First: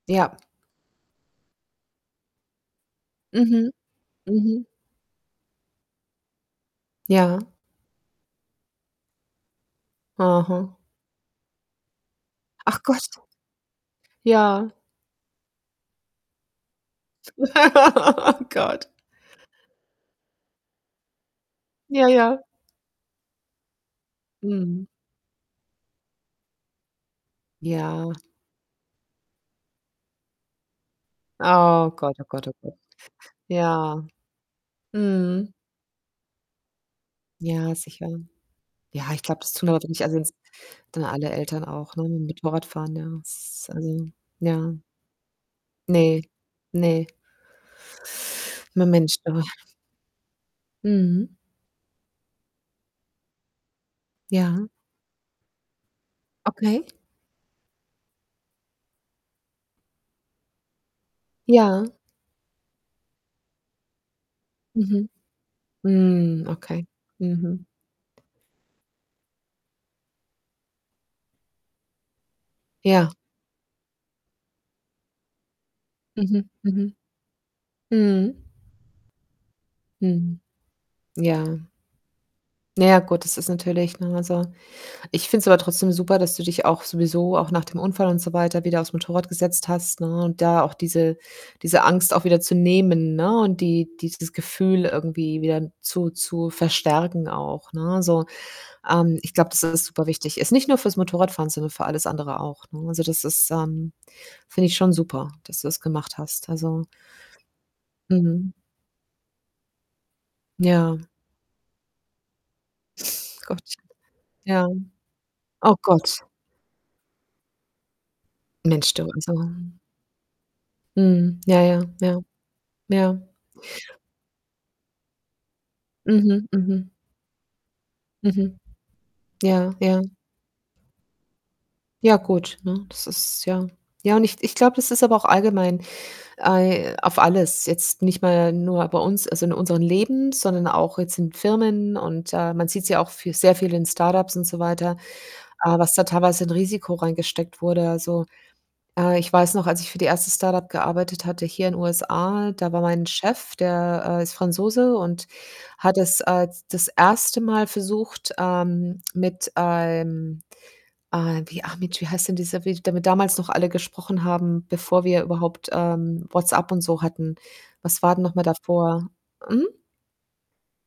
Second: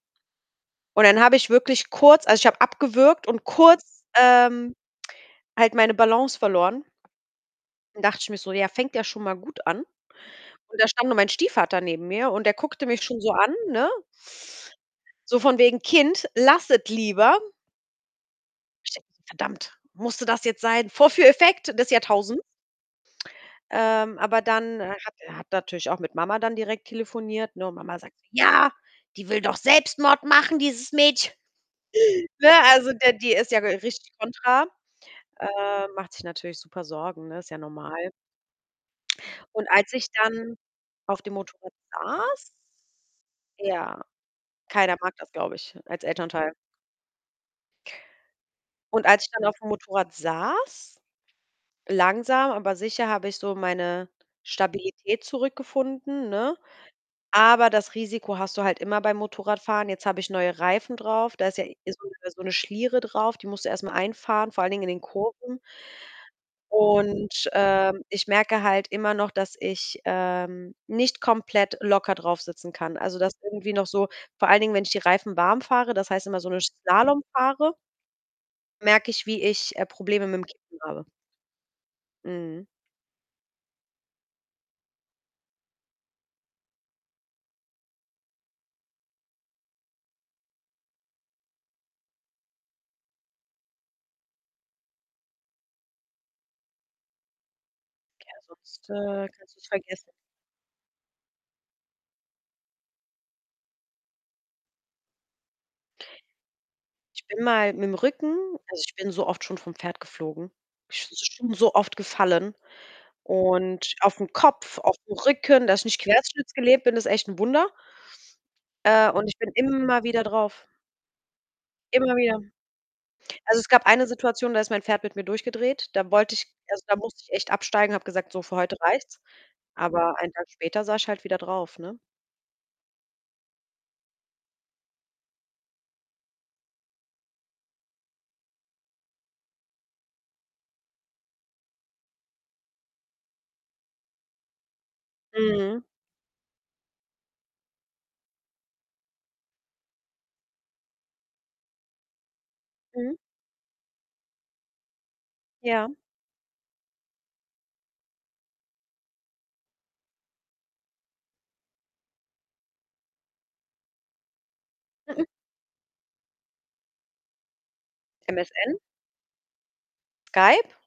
Ja. Und dann habe ich wirklich kurz also, ich habe abgewürgt und Mhm. kurz, Mhm. ähm, halt meine Balance verloren. Ja. Dann dachte ich mir so: „Ja, fängt ja schon mal gut an.“ Aha. Und da stand nur mein Stiefvater neben mir und der Ach guckte mich Gott. schon so an, ne? Ja. So von wegen „Kind, lass es lieber.“ Oh Gott. Ich denke so: „Verdammt, musste das jetzt sein?“ Vorführeffekt des Ja, ja. Jahrtausends. Ähm, aber dann Mhm. hat hat er natürlich auch mit Mama dann direkt telefoniert, ne? Mama Ja. sagt: „Ja, die will doch Selbstmord machen, dieses Mädchen.“ Oh Gott, oh Gott, Ne, oh Gott. also der die ist ja Ja. richtig kontra. Mhm. Äh, macht sich natürlich super Sorgen, ne, ist ja Ja, sicher. normal. Ja, ich glaube, das Und tun aber als wirklich, ich also wenn's dann dann auf alle dem Eltern Motorrad auch, ne, mit saß Motorrad fahren, ja. Es ist Ja, also, ja. keiner mag das, glaube ich, als Ne, Elternteil. ne. Na, Und Mensch, als ich du. dann aufm Motorrad saß, Mhm. langsam, aber sicher habe ich so meine Ja. Stabilität zurückgefunden, ne? Okay. Aber das Risiko hast du halt immer beim Motorradfahren. Jetzt habe ich neue Reifen drauf. Da ist ja Ja. so 'ne so 'ne Schliere drauf, die musst du erst mal einfahren, vor allen Dingen in den Mhm. Kurven. Mhm, okay. Und, Mhm. ähm, ich merke halt immer noch, dass ich, ähm, nicht komplett locker draufsitzen kann. Ja. Also dass irgendwie noch so, vor allen Dingen, wenn ich die Reifen warm fahre, das heißt immer Mhm, so ne mhm. Slalom fahre Mhm. merke ich, wie ich, äh, Probleme mit Mhm. 'm [unintelligible] habe. Ja. Mhm. Na ja, gut, das ist natürlich, ne, also ich finde es aber trotzdem super, dass du dich auch sowieso auch nach dem Unfall und so weiter wieder auf's Motorrad gesetzt hast, ne, und da auch diese diese Angst auch wieder zu nehmen, ne? Und die dieses Gefühl irgendwie wieder zu zu verstärken auch, ne? Also, Ja sonst, ähm, äh, ich glaube, kannst dass du's das vergessen. superwichtig ist, nicht nur für's Motorradfahren, sondern für alles andere auch, ne? Also das ist, ähm finde ich schon super, dass du das gemacht hast. Also Ich bin mal mit 'm Rücken Mhm. also ich bin so oft schon vom Pferd geflogen. Ja. Ich bin schon so oft gefallen, Gottchen. und auf 'n Ja. Kopf, auf 'n Rücken. Oh Dass ich nicht Gott. querschnittsgelähmt bin, ist echt 'n Wunder. Mensch, du, Äh, und ich also bin immer wieder drauf. Mhm, ja, ja, Immer ja. wieder. Ja. Also es gab eine Situation, da ist mein Pferd mit mir durchgedreht. Da wollte ich Mhm, also mhm. da musste ich echt absteigen, habe gesagt, so, für Mhm. heute reicht's. Ja, ja. Aber ein Tag später saß ich halt wieder drauf, ne? Ja, gut, ne, das ist ja ja, und ich ich glaube, das ist aber auch allgemein ei auf alles, jetzt nicht mal nur bei uns, also in unseren Leben, sondern auch jetzt in Firmen und, äh, man sieht's ja auch für sehr viel in Start-ups und so weiter, äh, Mhm. was da teilweise in Risiko reingesteckt wurde. Also, äh, ich weiß noch, als ich für die 1. Start-up gearbeitet hatte hier in USA, da war mein Mhm. Chef, der, äh, ist Franzose und Ja. hat es, äh, das 1. Mal versucht, ähm, mit einem, äh, wie ah Mensch, wie heißt denn dieser Vid damit damals noch alle gesprochen haben, bevor wir M-m. überhaupt, ähm, WhatsApp und so hatten. Was war denn noch mal MSN? davor? Hm? Skype?